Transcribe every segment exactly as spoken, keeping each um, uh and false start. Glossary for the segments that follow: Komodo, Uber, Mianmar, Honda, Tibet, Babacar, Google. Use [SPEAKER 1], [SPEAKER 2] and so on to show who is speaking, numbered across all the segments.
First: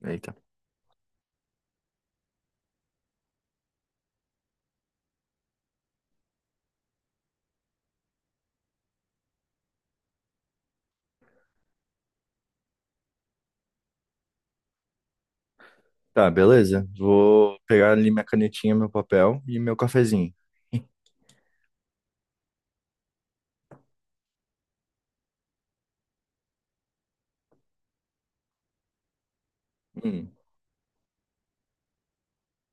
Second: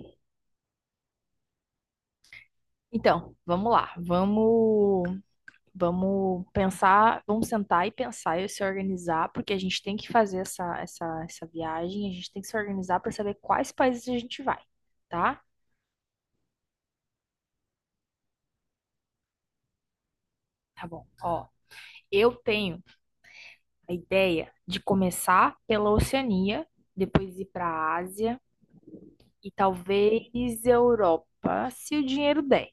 [SPEAKER 1] Eita.
[SPEAKER 2] Então, vamos lá, vamos, vamos pensar, vamos sentar e pensar e se organizar, porque a gente tem que fazer essa, essa, essa viagem, a gente tem que se organizar para saber quais países a gente vai, tá?
[SPEAKER 1] Tá, beleza. Vou pegar ali minha canetinha, meu papel e meu cafezinho.
[SPEAKER 2] Tá bom. Ó, eu tenho a ideia de começar pela Oceania, depois ir para a Ásia e
[SPEAKER 1] Hum,
[SPEAKER 2] talvez Europa, se o dinheiro der.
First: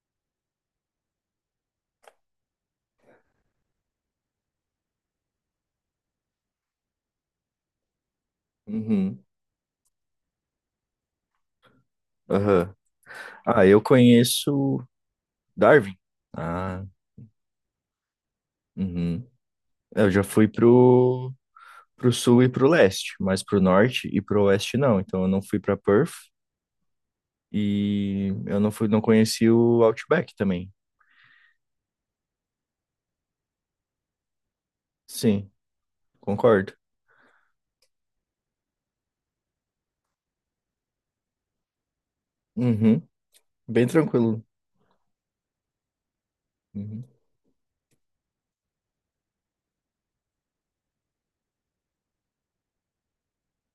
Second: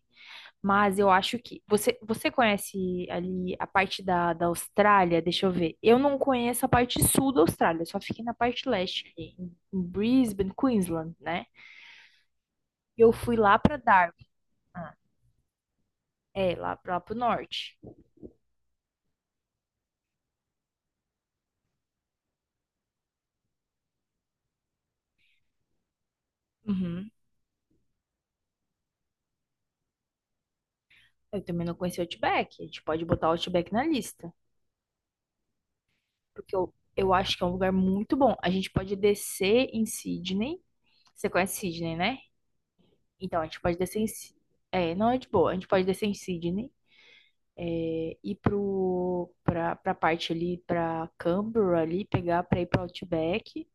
[SPEAKER 2] Mas eu acho que você, você conhece ali a parte da, da Austrália. Deixa eu ver. Eu não conheço a parte sul da Austrália, eu só fiquei na parte leste,
[SPEAKER 1] uhum,
[SPEAKER 2] ali, em em Brisbane, Queensland, né?
[SPEAKER 1] aham.
[SPEAKER 2] E eu fui lá
[SPEAKER 1] Ah,
[SPEAKER 2] para
[SPEAKER 1] eu
[SPEAKER 2] Darwin.
[SPEAKER 1] conheço
[SPEAKER 2] Ah,
[SPEAKER 1] Darwin.
[SPEAKER 2] é, lá,
[SPEAKER 1] Ah,
[SPEAKER 2] lá pro norte.
[SPEAKER 1] uhum. Eu já fui pro, pro sul e pro leste, mas pro norte e pro oeste não. Então eu não fui pra Perth
[SPEAKER 2] Uhum.
[SPEAKER 1] e eu não fui, não conheci o Outback também.
[SPEAKER 2] Eu também não conheci o Outback. A gente pode botar o Outback na lista,
[SPEAKER 1] Sim,
[SPEAKER 2] porque eu,
[SPEAKER 1] concordo.
[SPEAKER 2] eu acho que é um lugar muito bom. A gente pode descer em Sydney. Você conhece Sydney, né?
[SPEAKER 1] Uhum.
[SPEAKER 2] Então a gente pode
[SPEAKER 1] Bem
[SPEAKER 2] descer em. Sy-
[SPEAKER 1] tranquilo.
[SPEAKER 2] É, não é de boa. A gente pode descer em Sydney,
[SPEAKER 1] Uhum.
[SPEAKER 2] ir para pra, pra parte ali, para Canberra ali, pegar para ir para Outback.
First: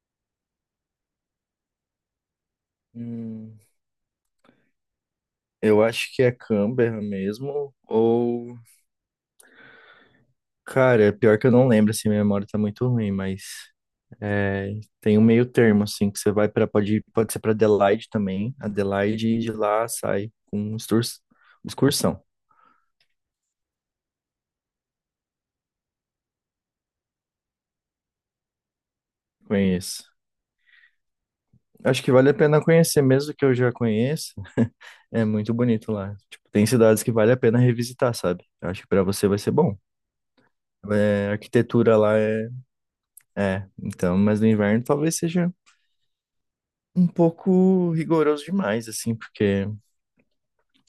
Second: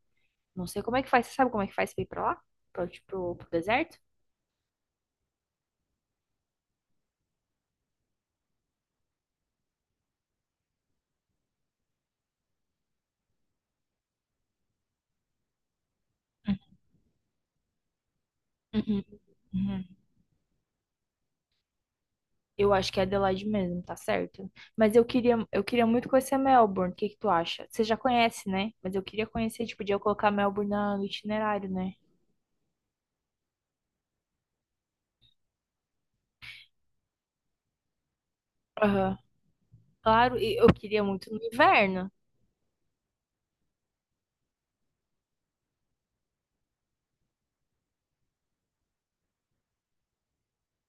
[SPEAKER 2] Não sei como é que faz, você sabe como é que faz para ir para lá? Para tipo, pro, pro
[SPEAKER 1] Hum,
[SPEAKER 2] deserto?
[SPEAKER 1] eu acho que é Canberra mesmo, ou... Cara, é pior que eu não lembro, assim, minha memória tá muito ruim, mas... É, tem um meio termo, assim, que você vai para pode, pode ser para Adelaide também,
[SPEAKER 2] Uhum,
[SPEAKER 1] Adelaide, e de
[SPEAKER 2] uhum.
[SPEAKER 1] lá sai com exturs- excursão.
[SPEAKER 2] Eu acho que é Adelaide mesmo, tá certo? Mas eu queria, eu queria muito conhecer Melbourne, o que que tu acha? Você já conhece, né? Mas eu queria conhecer, tipo, podia
[SPEAKER 1] Conheço.
[SPEAKER 2] colocar Melbourne na- no itinerário, né?
[SPEAKER 1] Acho que vale a pena conhecer, mesmo que eu já conheça. É muito bonito lá. Tipo, tem cidades que vale a pena revisitar, sabe? Eu acho que para
[SPEAKER 2] Aham.
[SPEAKER 1] você vai ser bom.
[SPEAKER 2] Claro, e eu queria
[SPEAKER 1] É,
[SPEAKER 2] muito
[SPEAKER 1] a
[SPEAKER 2] no
[SPEAKER 1] arquitetura
[SPEAKER 2] inverno.
[SPEAKER 1] lá é. É, então, mas no inverno talvez seja um pouco rigoroso demais, assim, porque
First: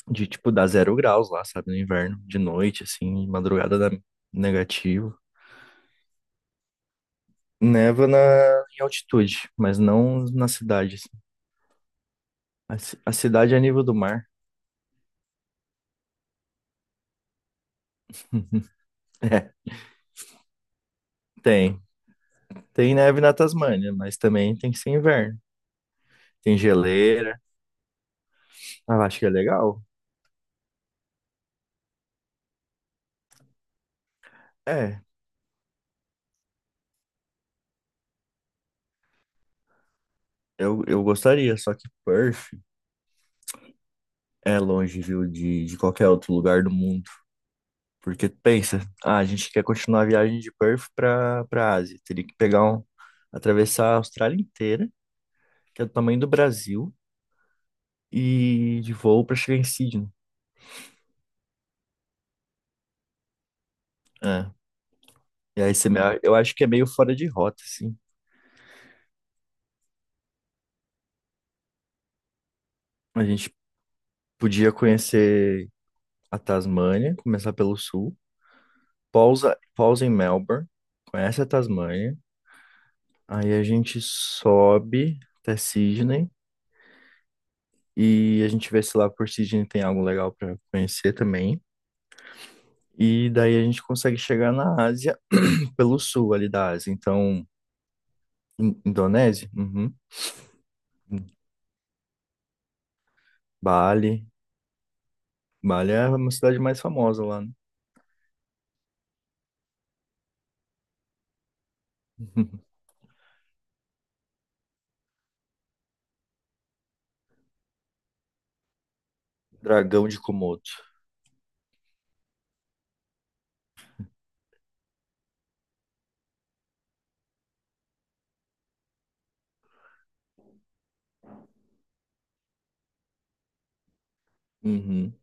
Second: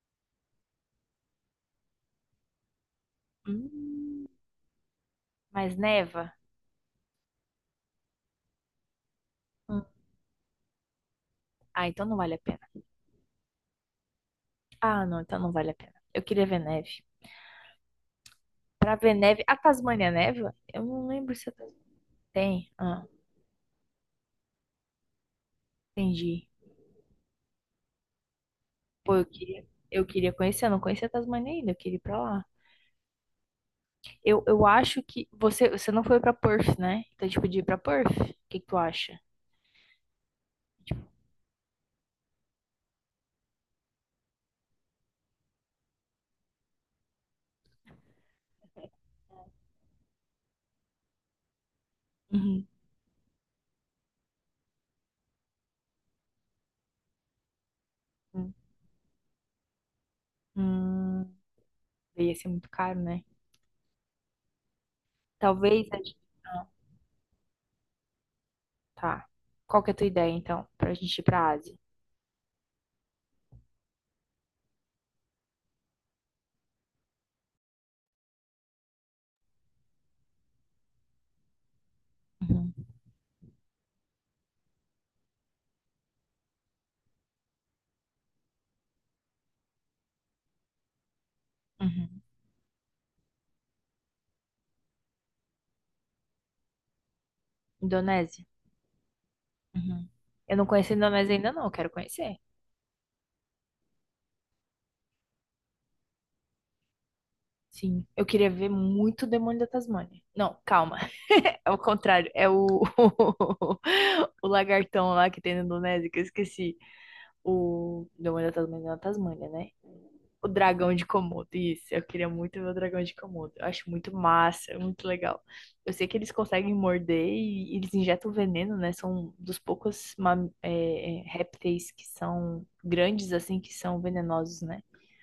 [SPEAKER 1] de tipo dá zero graus lá, sabe, no inverno, de noite, assim, de madrugada dá
[SPEAKER 2] Hum,
[SPEAKER 1] negativo.
[SPEAKER 2] mas neva?
[SPEAKER 1] Neva na, em altitude, mas
[SPEAKER 2] Hum.
[SPEAKER 1] não na cidade, assim.
[SPEAKER 2] Ah, então não vale a pena.
[SPEAKER 1] A, ci- a cidade é a nível do mar.
[SPEAKER 2] Ah, não, então não vale a pena. Eu queria ver neve. Pra ver neve.
[SPEAKER 1] É,
[SPEAKER 2] A Tasmânia neva? Eu não lembro se a
[SPEAKER 1] tem.
[SPEAKER 2] Tasmânia tem.
[SPEAKER 1] Tem
[SPEAKER 2] Ah,
[SPEAKER 1] neve na Tasmânia, mas também tem que ser inverno.
[SPEAKER 2] entendi.
[SPEAKER 1] Tem geleira. Ah, eu
[SPEAKER 2] Pô,
[SPEAKER 1] acho
[SPEAKER 2] eu
[SPEAKER 1] que é
[SPEAKER 2] queria,
[SPEAKER 1] legal.
[SPEAKER 2] eu queria conhecer. Eu não conhecia a Tasmânia ainda. Eu queria ir pra lá. Eu, eu
[SPEAKER 1] É,
[SPEAKER 2] acho que. Você, você não foi pra Perth, né? Então, tipo, de ir pra Perth? O que que tu acha?
[SPEAKER 1] eu, eu gostaria, só que Perth é longe, viu, de, de qualquer outro lugar do mundo. Porque pensa, ah, a gente quer continuar a viagem de Perth para para Ásia. Teria que pegar
[SPEAKER 2] Uhum.
[SPEAKER 1] um, atravessar a Austrália inteira, que é do tamanho do Brasil,
[SPEAKER 2] Hum,
[SPEAKER 1] e de voo para chegar em Sydney.
[SPEAKER 2] hum, ia ser muito caro, né?
[SPEAKER 1] É. E aí
[SPEAKER 2] Talvez
[SPEAKER 1] você,
[SPEAKER 2] a
[SPEAKER 1] me-
[SPEAKER 2] gente.
[SPEAKER 1] eu acho que
[SPEAKER 2] Ah,
[SPEAKER 1] é meio fora de rota, assim.
[SPEAKER 2] tá. Qual que é a tua ideia, então, pra gente ir pra Ásia?
[SPEAKER 1] A gente podia conhecer a Tasmânia, começar pelo sul, pausa, pausa em Melbourne, conhece a Tasmânia,
[SPEAKER 2] Uhum.
[SPEAKER 1] aí a gente sobe até Sydney e a gente vê se lá por Sydney tem algo legal para conhecer também.
[SPEAKER 2] Uhum.
[SPEAKER 1] E daí a gente consegue chegar na Ásia pelo sul ali da Ásia. Então,
[SPEAKER 2] Indonésia?
[SPEAKER 1] In- Indonésia? Uhum.
[SPEAKER 2] Uhum. Eu não conheço a Indonésia ainda, não. eu Quero conhecer.
[SPEAKER 1] Bali. Bali é uma cidade mais famosa lá, né?
[SPEAKER 2] Sim, eu queria ver muito o Demônio da Tasmânia. Não, calma, é o contrário, é o, o lagartão lá que tem na Indonésia, que eu esqueci. O Demônio da Tasmânia é na Tasmânia, né?
[SPEAKER 1] Dragão de
[SPEAKER 2] O
[SPEAKER 1] Komodo.
[SPEAKER 2] dragão de Komodo, isso, eu queria muito ver o dragão de Komodo. Eu acho muito massa, é muito legal. Eu sei que eles conseguem morder e eles injetam veneno, né? São dos poucos mam- é, é, répteis que são grandes, assim, que são venenosos, né?
[SPEAKER 1] Uhum.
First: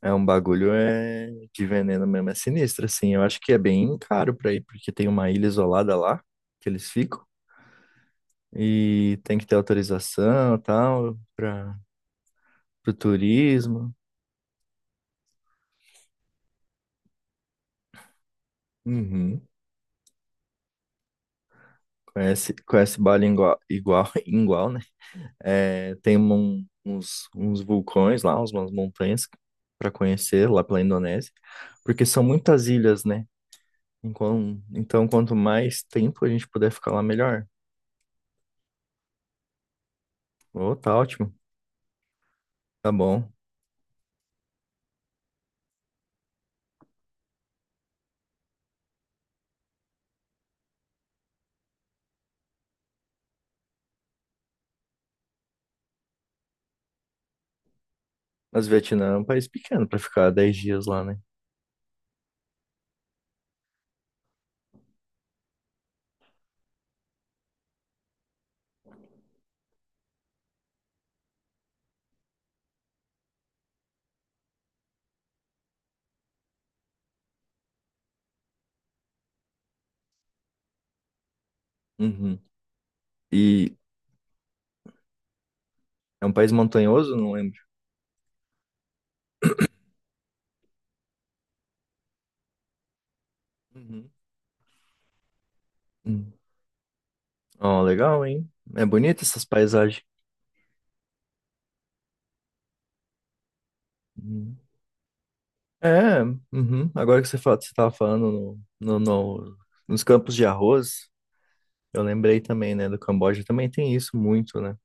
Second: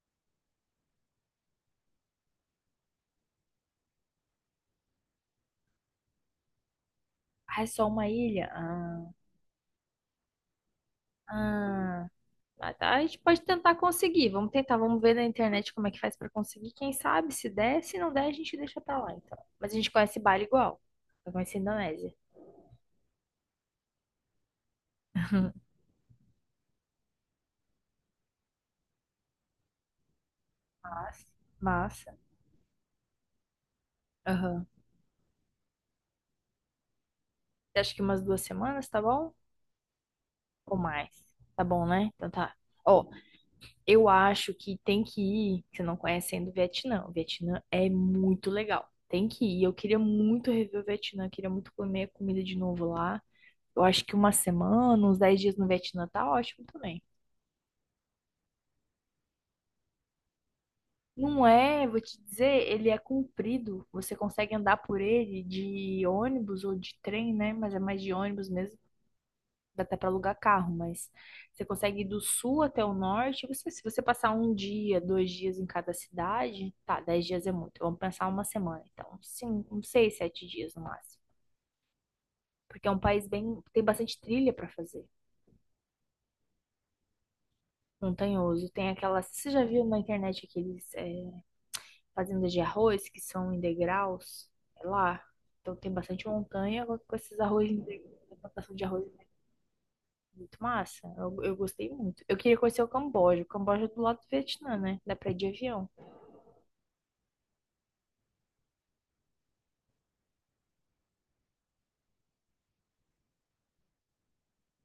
[SPEAKER 1] É um bagulho é de veneno mesmo, é sinistro, assim. Eu acho que é bem caro pra ir, porque tem uma ilha isolada lá que eles ficam
[SPEAKER 2] Ah, é só uma ilha? Ah,
[SPEAKER 1] e tem que ter autorização e tal para
[SPEAKER 2] ah. Ah,
[SPEAKER 1] o
[SPEAKER 2] tá, A gente pode tentar
[SPEAKER 1] turismo.
[SPEAKER 2] conseguir. Vamos tentar, vamos ver na internet como é que faz pra conseguir. Quem sabe, se der, se não der, a gente deixa pra lá, então.
[SPEAKER 1] Uhum.
[SPEAKER 2] Mas a gente conhece Bali igual. Eu conheci a Indonésia.
[SPEAKER 1] Conhece, conhece Bali igual, igual, igual, né? É, tem um- uns, uns vulcões lá, uns- umas montanhas para conhecer lá pela
[SPEAKER 2] Mas,
[SPEAKER 1] Indonésia, porque
[SPEAKER 2] massa.
[SPEAKER 1] são muitas ilhas, né? Enquan-
[SPEAKER 2] Aham.
[SPEAKER 1] Então, quanto mais tempo a gente puder ficar lá, melhor.
[SPEAKER 2] Você acha que umas duas semanas, tá bom?
[SPEAKER 1] Oh,
[SPEAKER 2] Ou
[SPEAKER 1] tá
[SPEAKER 2] mais?
[SPEAKER 1] ótimo,
[SPEAKER 2] Tá bom, né? Então tá.
[SPEAKER 1] tá
[SPEAKER 2] Ó,
[SPEAKER 1] bom.
[SPEAKER 2] eu acho que tem que ir, se não conhecendo o Vietnã. O Vietnã é muito legal. Tem que ir. Eu queria muito rever o Vietnã, queria muito comer a comida de novo lá. Eu acho que uma semana, uns dez dias no Vietnã tá ótimo também.
[SPEAKER 1] Mas o Vietnã é um país pequeno para ficar dez dias lá, né?
[SPEAKER 2] Não é, vou te dizer, ele é comprido. Você consegue andar por ele de ônibus ou de trem, né? Mas é mais de ônibus mesmo. Dá até para alugar carro, mas você consegue ir do sul até o norte. Você, se você passar um dia, dois dias em cada cidade, tá, dez dias é muito. Vamos pensar uma semana, então, cinco, uns seis, sete dias no máximo.
[SPEAKER 1] Uhum.
[SPEAKER 2] Porque é um país bem,
[SPEAKER 1] E
[SPEAKER 2] tem bastante trilha para fazer,
[SPEAKER 1] é um país montanhoso, não lembro.
[SPEAKER 2] montanhoso. Tem aquela. você já viu na internet aqueles é, fazendas de arroz que são em
[SPEAKER 1] Uhum.
[SPEAKER 2] degraus, é lá. Então tem bastante montanha com com esses arroz, em
[SPEAKER 1] Ó,
[SPEAKER 2] de-
[SPEAKER 1] legal,
[SPEAKER 2] a
[SPEAKER 1] hein?
[SPEAKER 2] plantação de
[SPEAKER 1] É
[SPEAKER 2] arroz
[SPEAKER 1] bonita
[SPEAKER 2] é
[SPEAKER 1] essas paisagens.
[SPEAKER 2] muito massa. Eu, eu gostei muito. Eu queria conhecer o Camboja. O Camboja é do lado do
[SPEAKER 1] Hum.
[SPEAKER 2] Vietnã, né? Dá pra ir de avião.
[SPEAKER 1] É, uhum. Agora que você fala, você estava falando no, no- no- nos campos de arroz, eu lembrei também, né, do Camboja, também tem isso muito, né?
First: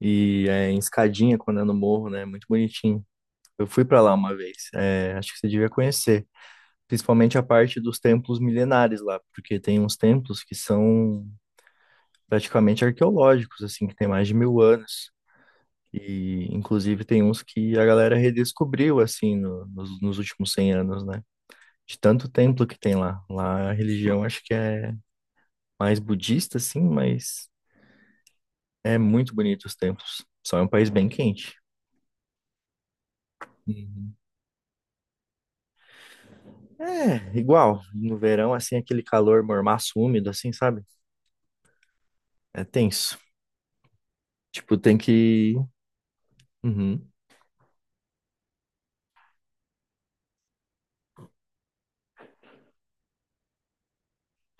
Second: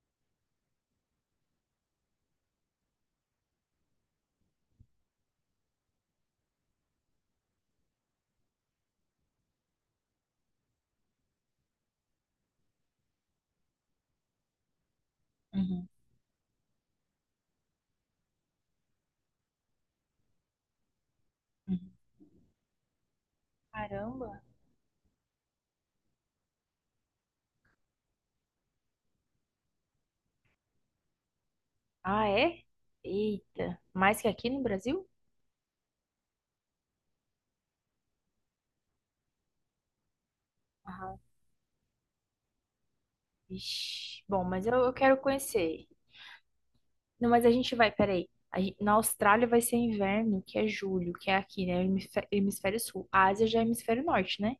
[SPEAKER 1] E é em escadinha, quando é no morro, né? Muito bonitinho. Eu fui para lá uma vez, é, acho que você devia conhecer. Principalmente a parte dos templos milenares lá, porque tem uns templos que são praticamente arqueológicos, assim, que tem mais de mil anos.
[SPEAKER 2] Uhum,
[SPEAKER 1] E, inclusive, tem uns que a galera redescobriu, assim, no- nos, nos últimos cem anos, né?
[SPEAKER 2] uhum.
[SPEAKER 1] De tanto templo que tem lá. Lá a religião
[SPEAKER 2] Caramba.
[SPEAKER 1] acho que é mais budista, assim, mas é muito bonito os templos. Só é um país bem quente.
[SPEAKER 2] Ah, é? Eita.
[SPEAKER 1] Uhum.
[SPEAKER 2] Mais que aqui no Brasil?
[SPEAKER 1] É, igual. No verão, assim, aquele calor mormaço úmido, assim, sabe?
[SPEAKER 2] Aham.
[SPEAKER 1] É tenso.
[SPEAKER 2] Ixi. Bom, mas eu,
[SPEAKER 1] Tipo,
[SPEAKER 2] eu
[SPEAKER 1] tem
[SPEAKER 2] quero
[SPEAKER 1] que...
[SPEAKER 2] conhecer.
[SPEAKER 1] Uhum.
[SPEAKER 2] Não, mas a gente vai, peraí. A gen- Na Austrália vai ser inverno, que é julho, que é aqui, né? Hemisfé- Hemisfério Sul. A Ásia já é hemisfério norte, né?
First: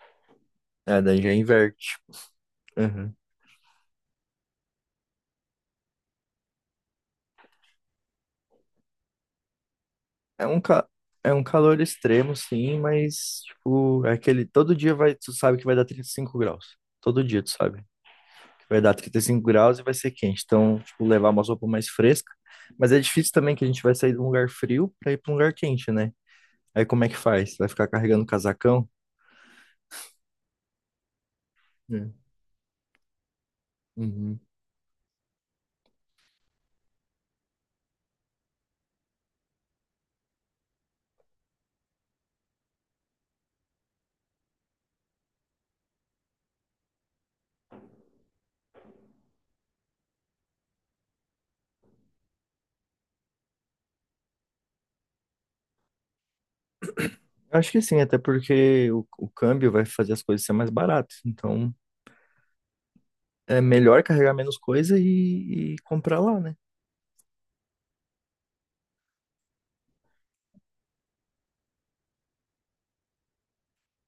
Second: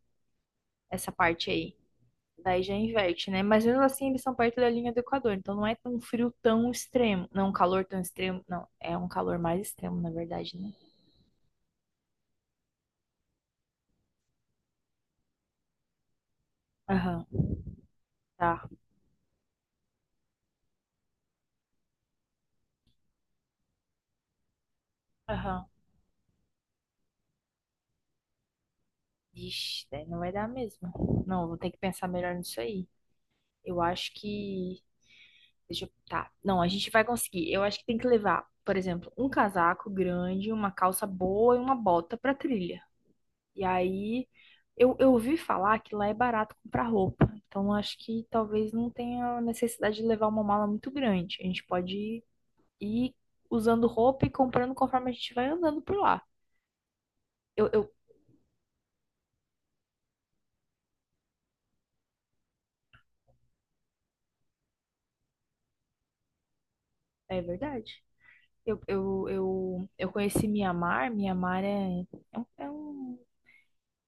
[SPEAKER 1] É,
[SPEAKER 2] essa
[SPEAKER 1] daí já
[SPEAKER 2] parte aí.
[SPEAKER 1] inverte.
[SPEAKER 2] Daí já inverte, né? Mas mesmo assim eles são perto da linha do Equador, então não é um frio tão extremo. Não, é um calor tão extremo. Não, é um calor mais extremo, na
[SPEAKER 1] É
[SPEAKER 2] verdade,
[SPEAKER 1] um,
[SPEAKER 2] né?
[SPEAKER 1] ca... é um calor extremo, sim, mas, tipo, é aquele. Todo dia vai, tu sabe que vai dar trinta e cinco graus. Todo
[SPEAKER 2] Aham,
[SPEAKER 1] dia tu sabe
[SPEAKER 2] tá.
[SPEAKER 1] que vai dar trinta e cinco graus e vai ser quente. Então, tipo, levar uma roupa mais fresca. Mas é difícil também que a gente vai sair de um lugar frio pra ir pra um lugar
[SPEAKER 2] Aham.
[SPEAKER 1] quente, né? Aí como é que faz? Vai ficar carregando casacão?
[SPEAKER 2] Ixi, daí não vai dar mesmo. Não, vou ter que pensar
[SPEAKER 1] É.
[SPEAKER 2] melhor nisso aí. Eu acho
[SPEAKER 1] Uhum.
[SPEAKER 2] que. Deixa eu. Tá. Não, a gente vai conseguir. Eu acho que tem que levar, por exemplo, um casaco grande, uma calça boa e uma bota pra trilha. E aí eu, eu ouvi falar que lá é barato comprar roupa. Então acho que talvez não tenha necessidade de levar uma mala muito grande. A gente pode ir usando roupa e comprando conforme a gente vai andando por lá.
[SPEAKER 1] Eu
[SPEAKER 2] Eu,
[SPEAKER 1] acho que
[SPEAKER 2] eu,
[SPEAKER 1] sim, até porque o, o câmbio vai fazer as coisas ser mais baratas. Então, é melhor carregar menos coisa e, e comprar lá, né?
[SPEAKER 2] é verdade. Eu, eu, eu, eu conheci Mianmar. Mianmar é, é, um, é um,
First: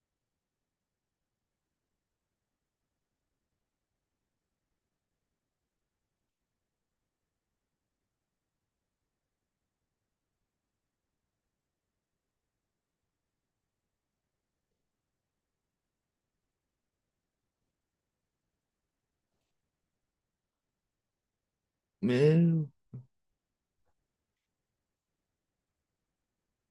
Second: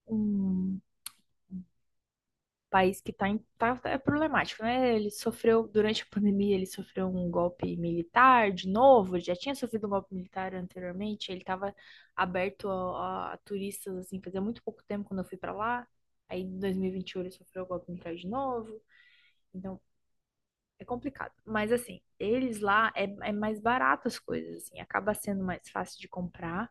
[SPEAKER 2] um país que tá, em- tá- é problemático, né? Ele sofreu, durante a pandemia, ele sofreu um golpe militar de novo, ele já tinha sofrido um golpe militar anteriormente, ele estava aberto a, a a turistas, assim, fazia muito pouco tempo quando eu fui para lá, aí em dois mil e vinte e um ele sofreu o golpe militar de novo, então é complicado. Mas, assim, eles
[SPEAKER 1] Meu.
[SPEAKER 2] lá é, é mais barato as coisas, assim, acaba sendo mais fácil de comprar,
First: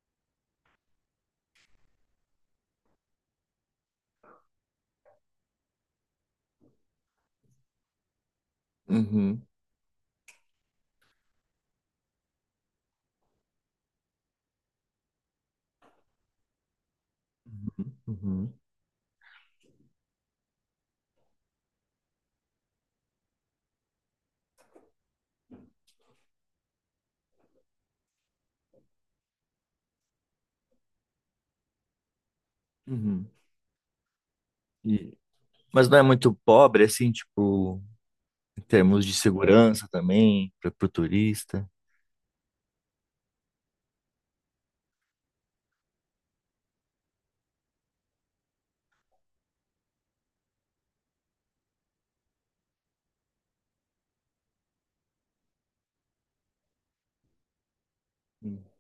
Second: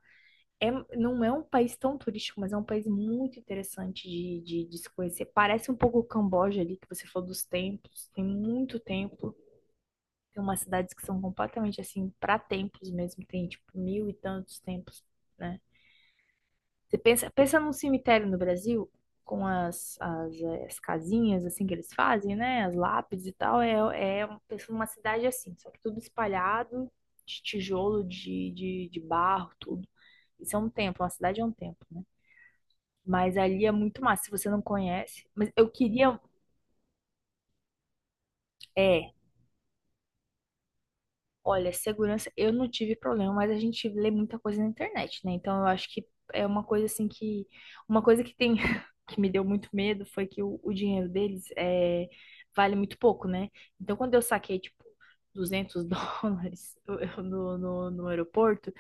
[SPEAKER 2] é, não é um país tão turístico, mas é um país muito interessante de, de, de se conhecer. Parece um pouco o Camboja ali, que você falou dos templos. Tem muito templo.
[SPEAKER 1] Uhum.
[SPEAKER 2] Tem umas cidades que são completamente assim, para templos mesmo. Tem tipo mil e tantos templos, né? Você pensa, pensa num
[SPEAKER 1] Uhum.
[SPEAKER 2] cemitério no
[SPEAKER 1] Uhum.
[SPEAKER 2] Brasil, com as, as, eh, as casinhas assim que eles fazem, né? As lápides e tal. É, é um- pensa numa cidade assim, só que tudo espalhado, de tijolo, de, de, de barro, tudo. Isso é um templo, uma cidade é um templo, né?
[SPEAKER 1] Uhum.
[SPEAKER 2] Mas ali é muito massa, se você não
[SPEAKER 1] E-
[SPEAKER 2] conhece. Mas eu
[SPEAKER 1] mas não é
[SPEAKER 2] queria.
[SPEAKER 1] muito pobre, assim, tipo, em termos
[SPEAKER 2] É,
[SPEAKER 1] de segurança também, para o turista.
[SPEAKER 2] olha, segurança, eu não tive problema, mas a gente lê muita coisa na internet, né? Então eu acho que é uma coisa assim que. Uma coisa que tem. que me deu muito medo foi que o, o dinheiro deles é, vale muito pouco, né? Então quando eu saquei, tipo, duzentos dólares no, no, no
[SPEAKER 1] Hum.
[SPEAKER 2] aeroporto,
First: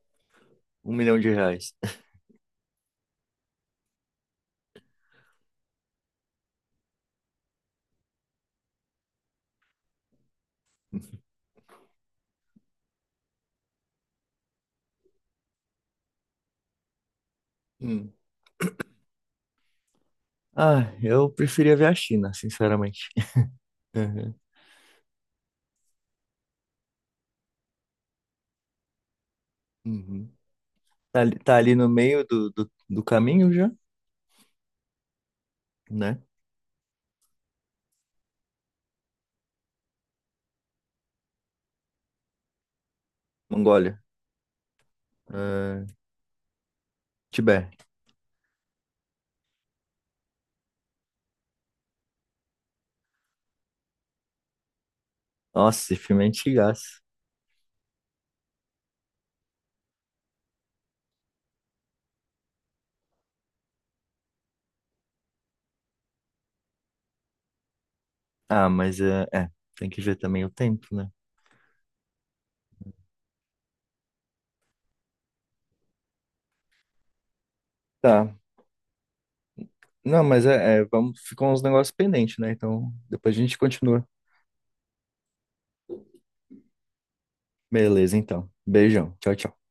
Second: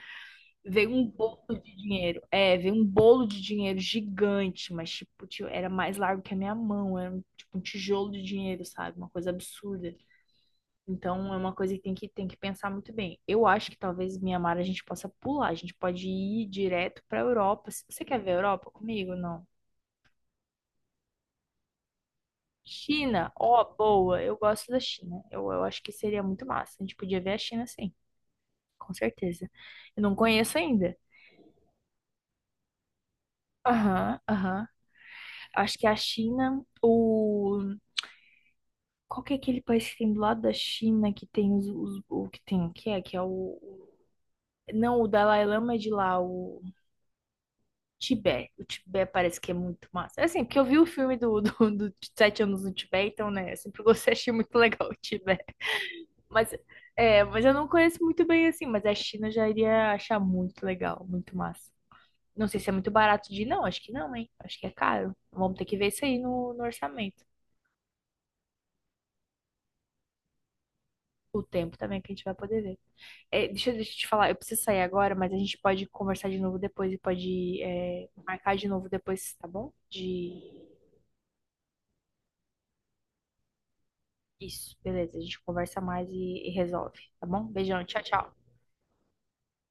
[SPEAKER 2] veio
[SPEAKER 1] Um
[SPEAKER 2] um
[SPEAKER 1] milhão de
[SPEAKER 2] bolo
[SPEAKER 1] reais.
[SPEAKER 2] de dinheiro. É, veio um bolo de dinheiro gigante, mas tipo, tio, era mais largo que a minha mão. Era um- tipo um tijolo de dinheiro, sabe? Uma coisa absurda. Então é uma coisa que tem que, tem que pensar muito bem. Eu acho que talvez Mianmar a gente possa pular. A gente pode ir direto pra Europa. Você
[SPEAKER 1] Hum.
[SPEAKER 2] quer ver a Europa comigo? Não.
[SPEAKER 1] Ah, eu preferia ver a China, sinceramente.
[SPEAKER 2] China, ó, boa.
[SPEAKER 1] Uhum.
[SPEAKER 2] Eu gosto da China. Eu, eu acho que seria muito massa. A gente podia ver a China sim, com certeza. Eu não
[SPEAKER 1] Uhum.
[SPEAKER 2] conheço ainda.
[SPEAKER 1] Tá, ali tá ali no meio do, do, do caminho já,
[SPEAKER 2] Aham, aham. Acho que a
[SPEAKER 1] né?
[SPEAKER 2] China. O Qual que é aquele país que tem do lado da China que tem os, os- o que tem que é que é o
[SPEAKER 1] Mongólia.
[SPEAKER 2] não o Dalai Lama é
[SPEAKER 1] Ah,
[SPEAKER 2] de lá o
[SPEAKER 1] Tibete.
[SPEAKER 2] Tibete. O Tibete parece que é muito massa. É, assim, porque eu vi o filme do, do, do Sete Anos no Tibete, então né, eu sempre gostei, achei muito legal o Tibete.
[SPEAKER 1] Nossa, esse filme é
[SPEAKER 2] Mas
[SPEAKER 1] antigaço.
[SPEAKER 2] é, mas eu não conheço muito bem assim, mas a China eu já iria achar muito legal, muito massa. Não sei se é muito barato de ir, não, acho que não, hein? Acho que é caro. Vamos ter que ver isso aí no, no orçamento.
[SPEAKER 1] Ah, mas é, é, tem que ver também o tempo, né?
[SPEAKER 2] O tempo também que a gente vai poder ver. É, deixa, eu- deixa eu te falar, eu preciso sair agora, mas a gente pode conversar de novo depois e pode, é,
[SPEAKER 1] Tá.
[SPEAKER 2] marcar de novo depois, tá bom?
[SPEAKER 1] Não, mas
[SPEAKER 2] De...
[SPEAKER 1] é, é, vamos, ficam uns negócios pendentes, né? Então, depois a gente continua.
[SPEAKER 2] Isso, beleza. A gente conversa mais e, e resolve, tá bom? Beijão, tchau,
[SPEAKER 1] Beleza,
[SPEAKER 2] tchau.
[SPEAKER 1] então. Beijão. Tchau, tchau.